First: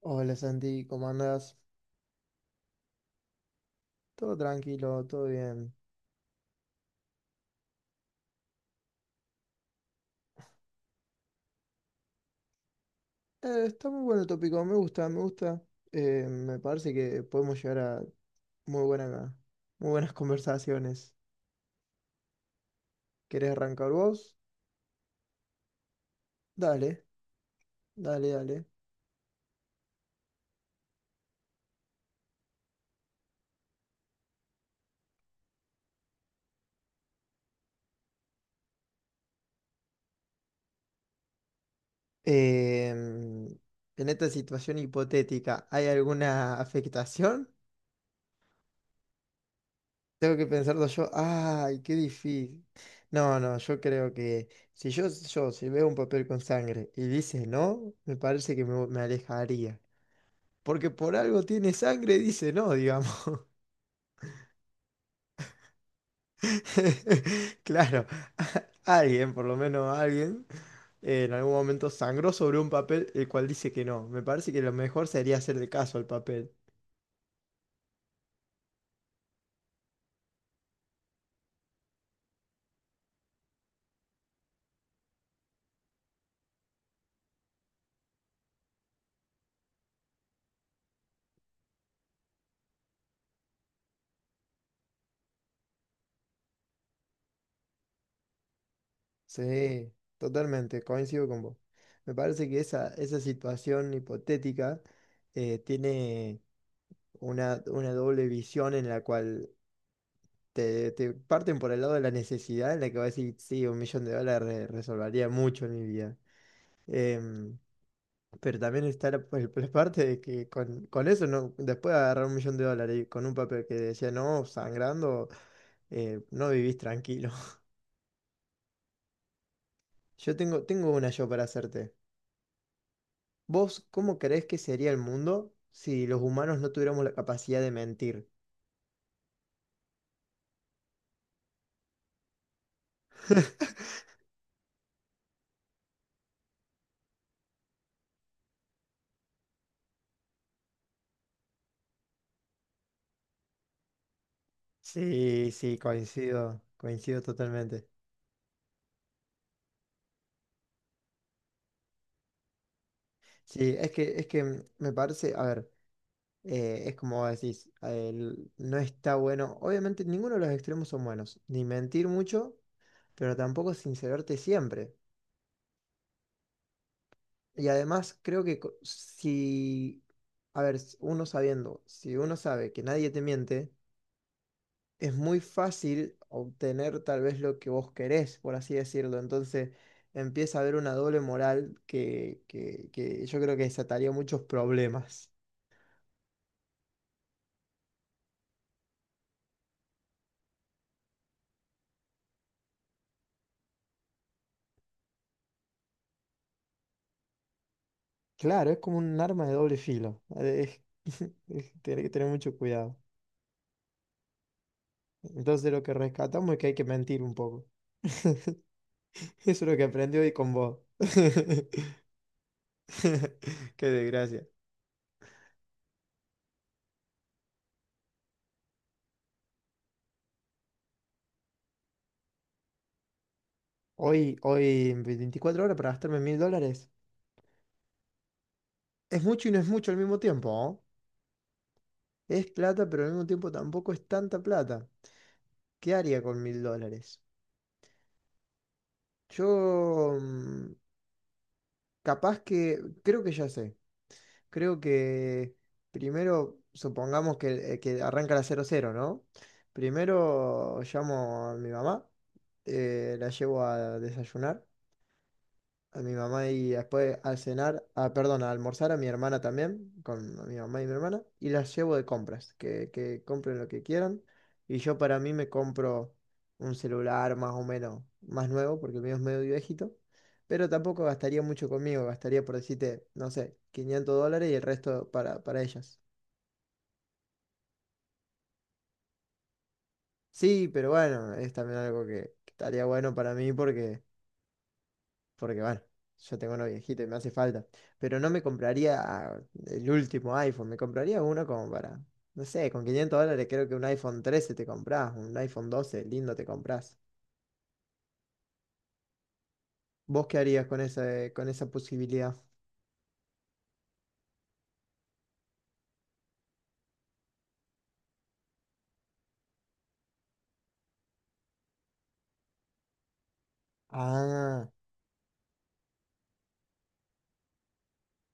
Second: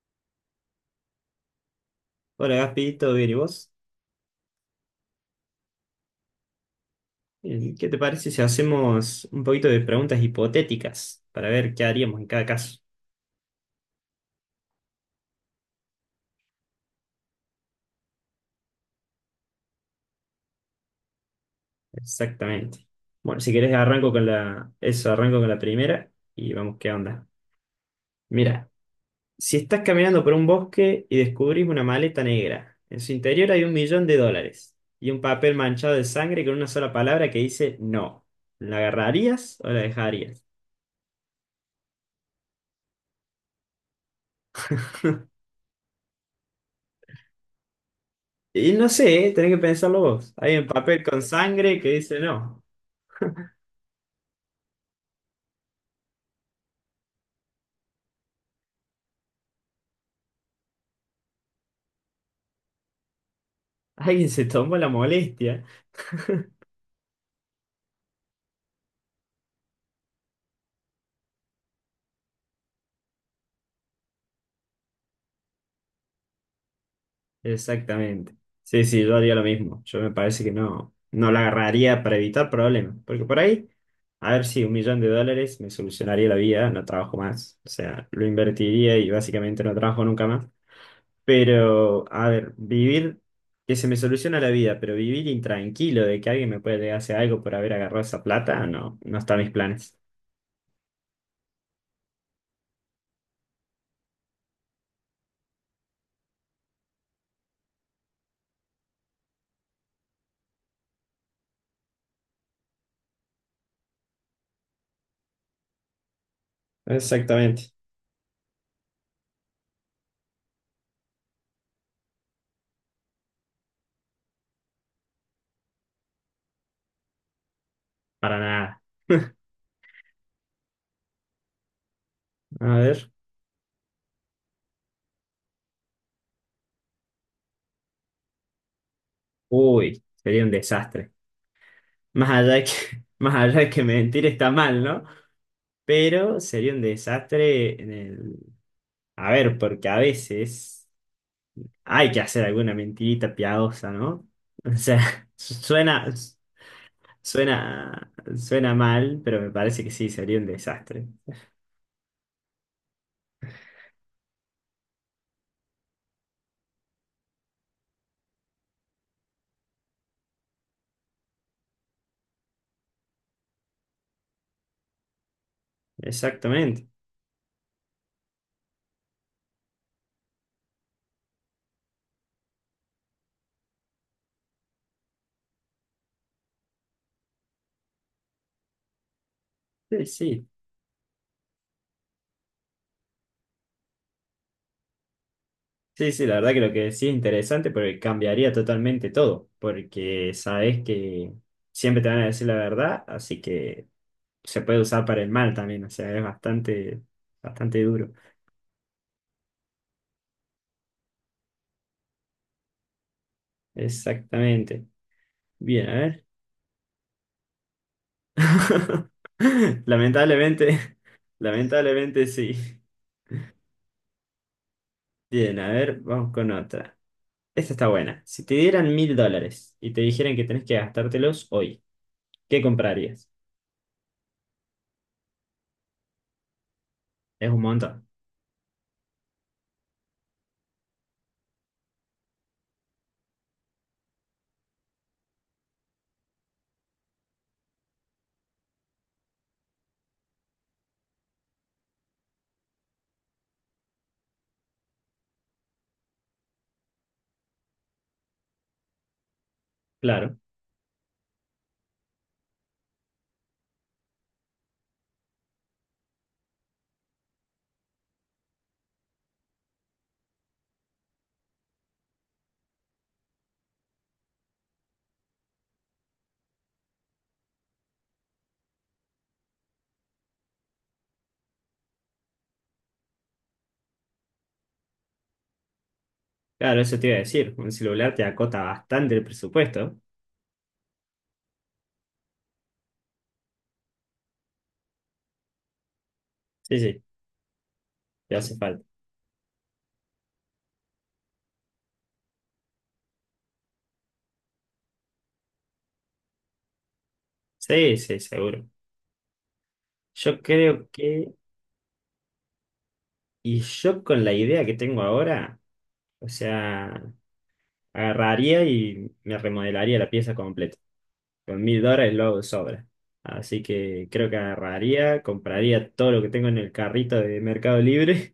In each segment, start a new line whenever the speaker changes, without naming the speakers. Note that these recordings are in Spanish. Hola Santi, ¿cómo andas?
Hola Gaspi, ¿todo bien? ¿Y vos?
Todo tranquilo, todo bien.
¿Qué te parece si hacemos un poquito de preguntas hipotéticas para ver qué haríamos en cada caso?
Está muy bueno el tópico, me gusta, me gusta. Me parece que podemos llegar a muy buena, muy buenas conversaciones.
Exactamente. Bueno,
¿Querés
si querés
arrancar vos?
arranco con la primera y vamos, ¿qué
Dale,
onda?
dale, dale.
Mira, si estás caminando por un bosque y descubrís una maleta negra, en su interior hay $1.000.000 y un papel manchado de sangre con una sola palabra que dice no. ¿La agarrarías o la dejarías?
Em, en esta situación hipotética, ¿hay alguna afectación?
Y no sé, ¿eh? Tenés que pensarlo vos.
Tengo que
Hay un
pensarlo
papel
yo.
con
¡Ay,
sangre que
qué
dice no.
difícil! No, no, yo creo que si yo si veo un papel con sangre y dice no, me parece que me alejaría. Porque por algo tiene sangre, dice no, digamos.
Alguien se tomó la molestia.
Claro, alguien, por lo menos alguien, en algún momento sangró sobre un papel el cual dice que no. Me parece que lo mejor sería hacerle caso al papel.
Exactamente. Sí, sí, yo haría lo mismo. Yo me parece que no, no la agarraría para evitar problemas. Porque por ahí, a ver si $1.000.000 me solucionaría la vida, no trabajo más. O sea, lo invertiría y básicamente no trabajo nunca más. Pero, a ver, vivir, que se me soluciona la vida, pero vivir intranquilo de que alguien me puede hacer algo por haber agarrado esa plata, no, no está en mis
Sí,
planes.
totalmente, coincido con vos. Me parece que esa situación hipotética tiene una doble visión en la cual te parten por el lado de la necesidad, en la que vas a decir, sí, un millón de dólares resolvería mucho en mi vida. Em,
Exactamente.
Pero también está la parte de que con eso no, después de agarrar un millón de dólares y con un papel que decía no, sangrando, no vivís tranquilo.
Para nada.
Yo tengo una yo para hacerte.
A ver.
¿Vos cómo creés que sería el mundo si los humanos no tuviéramos la capacidad de mentir?
Uy, sería un desastre. Más allá que, más allá de que mentir está mal, ¿no? Pero sería un desastre en el... A ver, porque a veces hay que hacer alguna mentirita piadosa, ¿no? O sea,
Sí, sí,
suena,
coincido, coincido totalmente.
suena mal, pero me parece que sí, sería un desastre.
Sí, es que me parece, a ver, es como vos decís, no está bueno, obviamente ninguno de los extremos son buenos, ni mentir mucho, pero tampoco sincerarte siempre.
Exactamente.
Y además creo que si, a ver, uno sabiendo, si uno sabe que nadie te miente, es muy fácil obtener tal vez lo que vos querés, por así decirlo. Entonces
Sí, sí.
empieza a haber una doble moral que yo creo que desataría muchos problemas.
Sí, sí, la verdad que lo que decís es interesante porque cambiaría totalmente todo, porque sabes que siempre te van a decir la verdad, así que... se puede usar para el mal también, o sea, es bastante, bastante duro.
Claro, es como un arma de doble filo. Es, tenés que tener mucho cuidado.
Exactamente.
Entonces lo
Bien,
que
a ver.
rescatamos es que hay que mentir un poco. Eso es lo que aprendí hoy con vos.
Lamentablemente, lamentablemente sí.
Qué desgracia.
Bien, a ver, vamos con otra. Esta está buena. Si te dieran $1.000 y te dijeran que tenés que gastártelos hoy, ¿qué comprarías?
Hoy, hoy, en 24 horas para gastarme mil dólares.
Es un montón.
Es mucho y no es mucho al mismo tiempo, ¿no? Es plata, pero al mismo tiempo tampoco es tanta plata. ¿Qué haría con mil dólares? Yo, capaz que, creo que ya sé. Creo que primero, supongamos que arranca la cero cero, ¿no?
Claro,
Primero llamo a mi mamá, la llevo a desayunar a mi mamá y después al cenar, ah, perdón, a almorzar a mi hermana también, con mi mamá y mi hermana, y las llevo de compras, que compren lo que quieran. Y yo para mí me compro un celular más o menos más nuevo, porque el mío es medio viejito, pero tampoco gastaría mucho conmigo, gastaría por decirte, no sé, 500 dólares y el resto para ellas.
claro, eso te iba a decir. Un celular te acota bastante el presupuesto.
Sí, pero bueno, es también algo que estaría bueno para mí porque... porque bueno, yo tengo uno
Sí,
viejito
sí,
y me hace falta. Pero no
te
me
hace falta.
compraría el último iPhone, me compraría uno como para, no sé, con 500 dólares creo que un iPhone 13 te compras, un iPhone 12 lindo te compras.
Sí, sí, seguro.
¿Vos qué
Yo
harías con
creo que,
con esa posibilidad?
y yo con la idea que tengo ahora. O sea, agarraría y me remodelaría la pieza completa. Con $1.000 lo hago de sobra. Así que creo que
Ah,
agarraría, compraría todo lo que tengo en el carrito de Mercado Libre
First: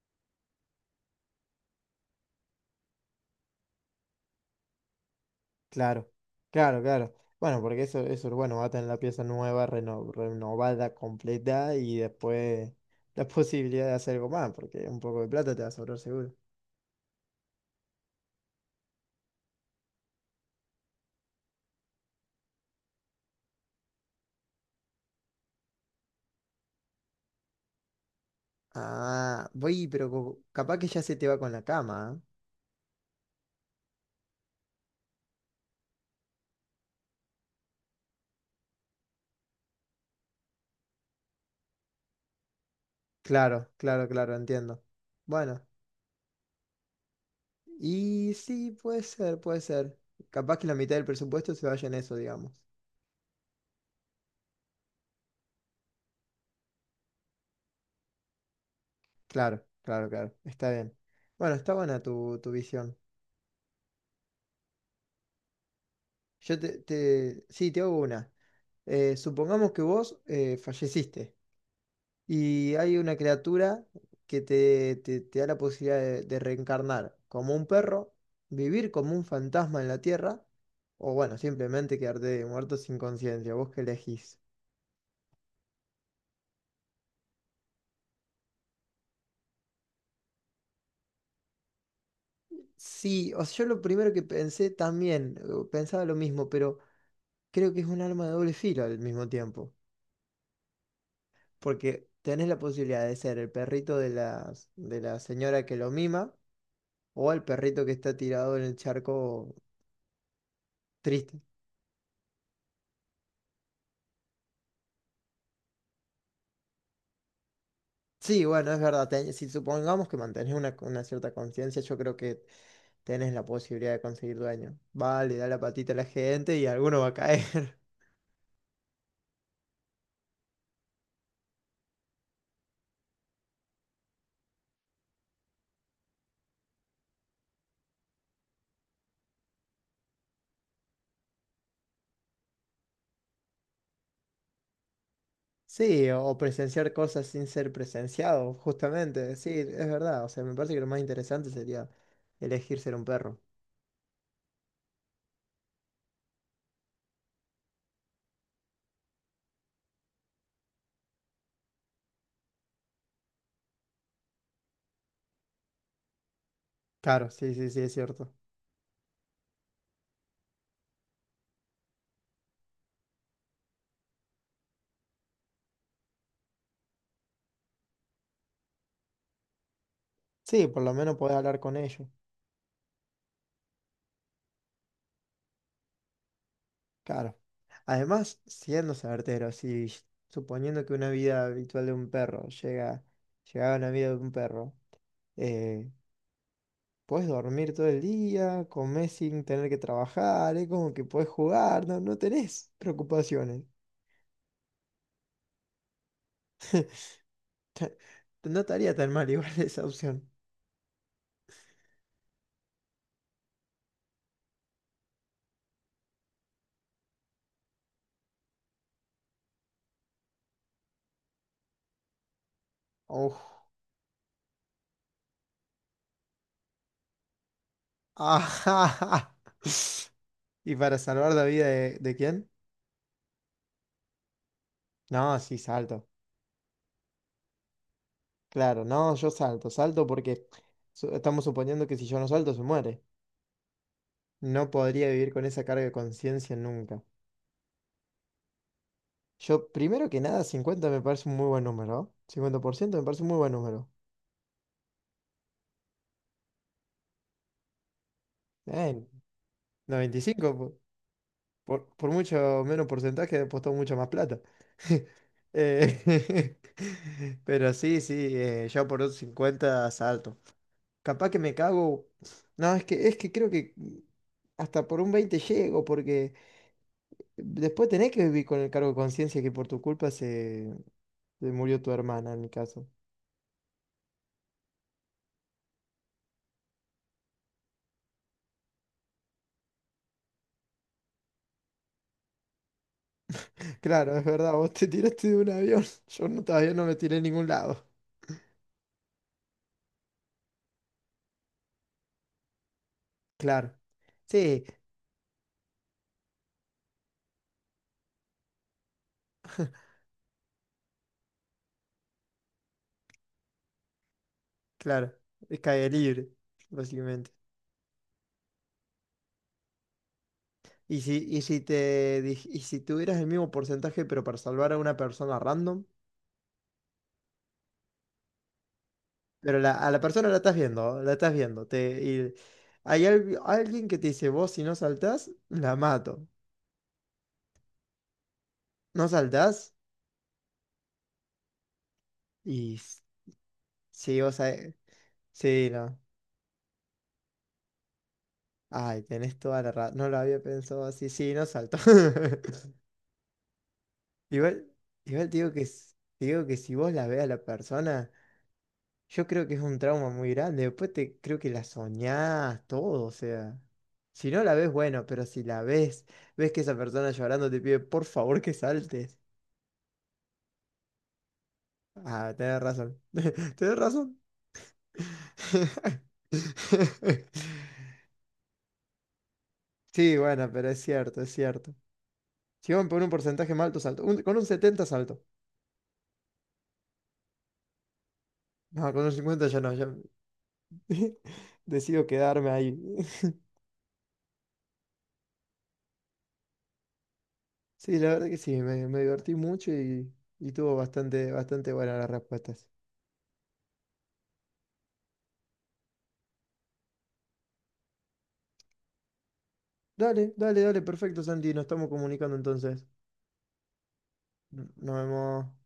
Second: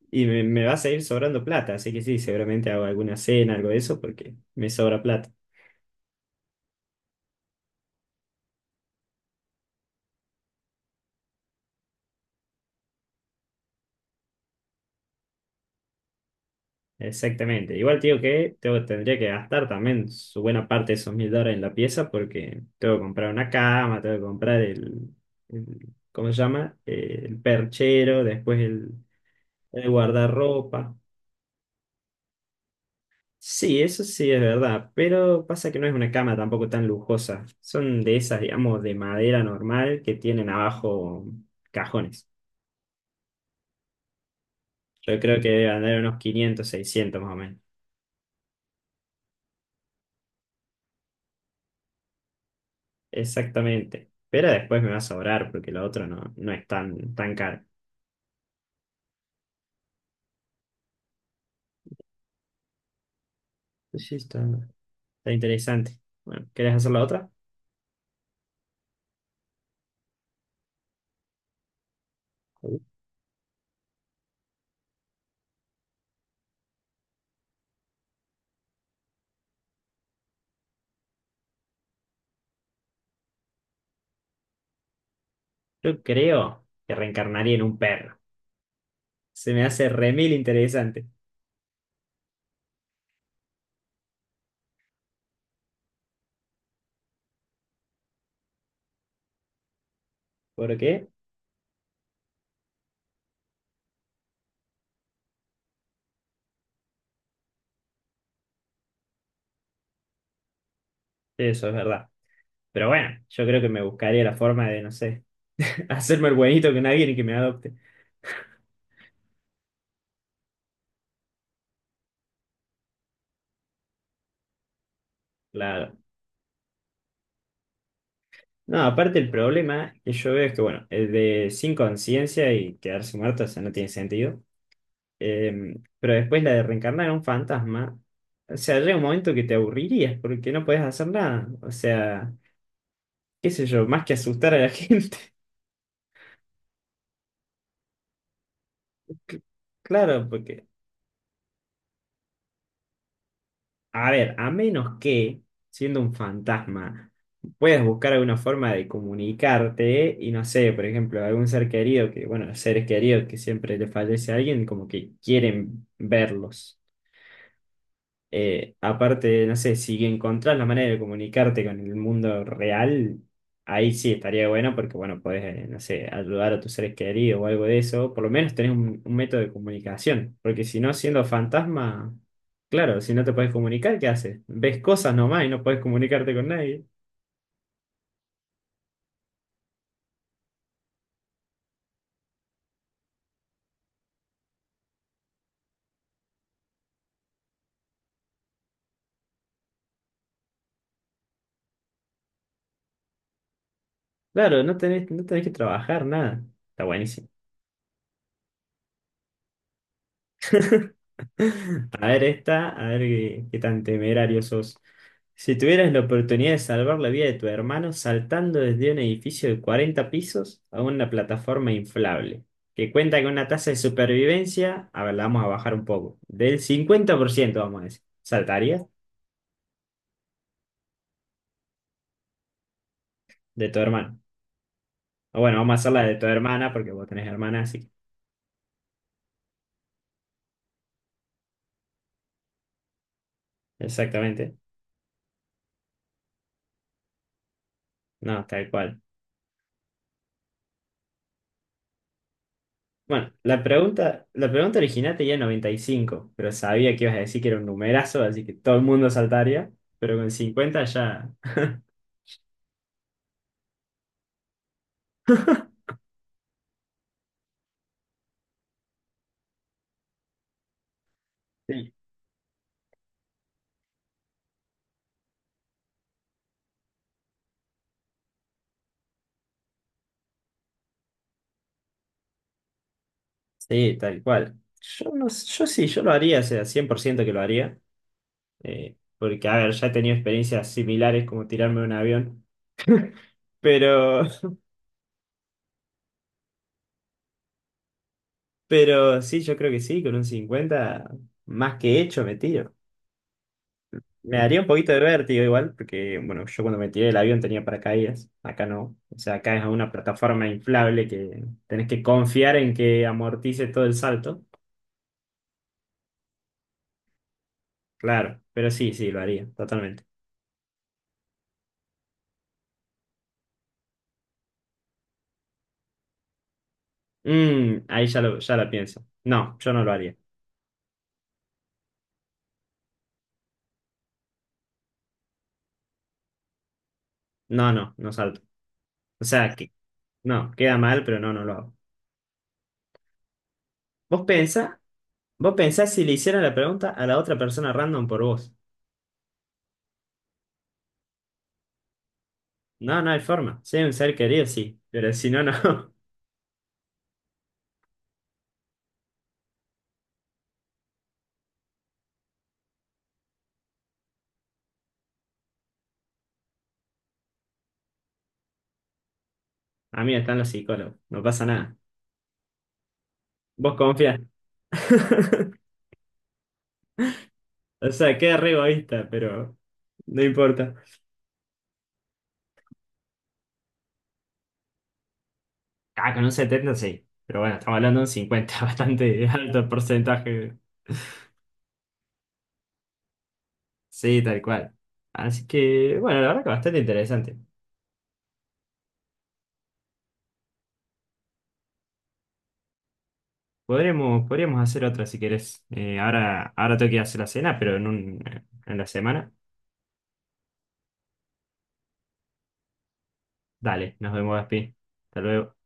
y me va a seguir sobrando plata. Así que sí, seguramente hago alguna cena, algo de eso, porque me sobra plata.
claro, claro, claro. Bueno, porque eso, bueno, va a tener la pieza nueva, renovada, completa y después la posibilidad de hacer algo más, porque un poco de plata te va a sobrar seguro.
Exactamente. Igual te digo que tendría que gastar también su buena parte de esos $1.000 en la pieza porque tengo que comprar una cama, tengo que comprar ¿cómo se llama? El perchero, después,
Ah, voy,
el
pero capaz que
guardarropa.
ya se te va con la cama, ¿eh?
Sí, eso sí es verdad, pero pasa que no es una cama tampoco tan lujosa. Son de esas, digamos, de madera normal que tienen abajo cajones.
Claro, claro, claro, entiendo.
Yo creo que
Bueno,
deben andar unos 500, 600 más o menos.
y sí, puede ser, puede ser. Capaz que la mitad del presupuesto se vaya en eso, digamos.
Exactamente. Pero después me va a sobrar porque lo otro no, no es tan, tan caro.
Claro, claro, claro, está bien. Bueno, está buena tu, tu visión.
Pues sí, está interesante. Bueno,
Yo
¿querés hacer la otra?
sí, te hago una. Supongamos que vos falleciste. Y hay una criatura que te da la posibilidad de reencarnar como un perro, vivir como un fantasma en la tierra, o bueno, simplemente quedarte muerto sin conciencia. ¿Vos qué elegís?
Yo creo que reencarnaría en un perro. Se me hace remil interesante.
Sí, o sea, yo lo primero que pensé también, pensaba lo mismo, pero creo que es un arma de doble filo al mismo tiempo,
¿Por qué?
porque tenés la posibilidad de ser el perrito de la señora que lo mima o el perrito que está tirado en el charco triste.
Eso es verdad. Pero bueno, yo creo que me buscaría la forma de, no sé, hacerme el buenito con alguien y que me adopte.
Sí, bueno, es verdad. Si supongamos que mantenés una cierta conciencia, yo creo que tenés la posibilidad de conseguir dueño. Vale, da la patita a
Claro.
la gente y alguno va a caer.
No, aparte el problema que yo veo es que, bueno, el de sin conciencia y quedarse muerto, o sea, no tiene sentido. Pero después la de reencarnar en un fantasma, o sea, llega un momento que te aburrirías porque no puedes hacer nada. O sea, qué sé yo, más que asustar a la gente.
Sí, o presenciar cosas sin ser presenciado, justamente. Sí, es verdad. O
Claro,
sea, me
porque
parece que lo más interesante sería elegir ser un perro.
a ver, a menos que, siendo un fantasma, puedas buscar alguna forma de comunicarte y no sé, por ejemplo, algún ser querido que, bueno, los seres queridos que siempre le fallece a alguien, como que quieren verlos.
Claro, sí, sí, sí, es cierto.
Aparte, no sé, si encontrás la manera de comunicarte con el mundo real, ahí sí estaría bueno porque, bueno, podés, no sé, ayudar a tus seres queridos o algo de eso. Por lo menos tenés un método de comunicación, porque
Sí,
si
por lo
no,
menos
siendo
podés hablar con ellos.
fantasma, claro, si no te podés comunicar, ¿qué haces? Ves cosas nomás y no podés comunicarte con nadie.
Claro. Además, siendo certero, si suponiendo que una vida habitual de un perro llega, llegaba a una vida de un perro. Eh, Puedes dormir todo el día, comer sin tener que trabajar, es como que puedes jugar, no, no tenés preocupaciones.
Claro, no tenés, no tenés que trabajar, nada. Está buenísimo.
No estaría tan mal igual esa opción.
A ver esta, a ver qué tan temerario sos. Si tuvieras la oportunidad de salvar la vida de tu hermano saltando desde un edificio de 40 pisos a una plataforma inflable, que cuenta con
Uf.
una tasa de supervivencia, a ver, la vamos a bajar un poco, del 50% vamos a decir, ¿saltarías
Ajá. ¿Y para salvar la vida de quién?
de tu hermano?
No,
O
sí,
bueno, vamos a hacer
salto.
la de tu hermana, porque vos tenés hermana, así que...
Claro, no, yo salto, salto porque estamos suponiendo que si yo no salto se muere.
Exactamente.
No podría vivir con esa carga de conciencia nunca.
No, tal cual.
Yo, primero que nada, 50 me parece un muy buen número, ¿no? Cincuenta por ciento me parece un
Bueno,
muy buen número.
la pregunta original tenía 95, pero sabía que ibas a decir que era un numerazo, así que todo el
Eh,
mundo saltaría, pero con
95.
50 ya...
Por mucho menos porcentaje apostó mucho más plata. Eh, pero sí, sí, yo por un 50 salto. Capaz que me
Sí,
cago. No, es que creo que hasta por un 20 llego, porque después tenés que vivir con el cargo de conciencia que por tu culpa se murió tu hermana en mi caso.
sí, tal cual. Yo, no, s- yo sí, yo lo haría, o sea, 100% que lo haría, porque, a ver, ya he tenido experiencias similares como tirarme de un avión,
Claro, es
pero,
verdad, vos te tiraste de un avión. Yo no, todavía no me tiré en ningún lado.
pero sí, yo creo que sí, con un 50 más que hecho me tiro.
Claro.
Me daría
Sí,
un poquito de vértigo igual, porque bueno, yo cuando me tiré del avión tenía paracaídas, acá no. O sea, acá es una plataforma inflable que tenés que confiar en que amortice todo el salto.
claro. Es caer libre, básicamente.
Claro, pero sí, sí, lo haría, totalmente.
Y si, y si y si tuvieras el mismo porcentaje, pero para salvar a una persona random,
Mm, ahí ya lo, ya la pienso. No,
pero
yo no
a
lo
la
haría.
persona la estás viendo, te, y hay alguien que te dice, vos si no saltás, la mato.
No, no, no salto.
No
O sea, que
saltás
no, queda mal, pero no, no lo hago.
y s- sí,
¿Vos
vos
pensás?
sabés.
¿Vos
Sí,
pensás
no.
si le hiciera la pregunta a la otra persona random por vos?
Ay, tenés toda la razón. No lo había pensado así, sí, no salto.
No, no hay forma. Si hay un ser querido,
Igual,
sí, pero
igual
si
te
no,
digo
no.
que te digo que si vos la ves a la persona. Yo creo que es un trauma muy grande. Después te creo que la soñás, todo, o sea. Si no la ves, bueno, pero si la ves, ves que esa persona llorando te pide por favor que saltes.
A mí están los psicólogos, no pasa nada.
Ah, tenés razón. Tenés
¿Vos
razón.
confías? O sea, queda re egoísta, pero
Sí,
no
bueno, pero
importa.
es cierto, es cierto. Si van por un porcentaje más alto, salto. Con un 70 salto.
Ah, con un 70 sí. Pero bueno, estamos hablando de un 50,
No, con un
bastante
50 ya
alto
no, ya
porcentaje.
decido quedarme ahí.
Sí, tal cual. Así que, bueno, la verdad que bastante interesante.
Sí, la verdad que sí, me divertí mucho y tuvo bastante, bastante buenas las respuestas.
Podríamos hacer otra si querés. Ahora tengo que ir a hacer la cena, pero en la semana.
Dale, dale, dale, perfecto, Santi. Nos estamos comunicando entonces.
Dale, nos vemos, Gaspi.
Nos
Hasta
vemos.
luego.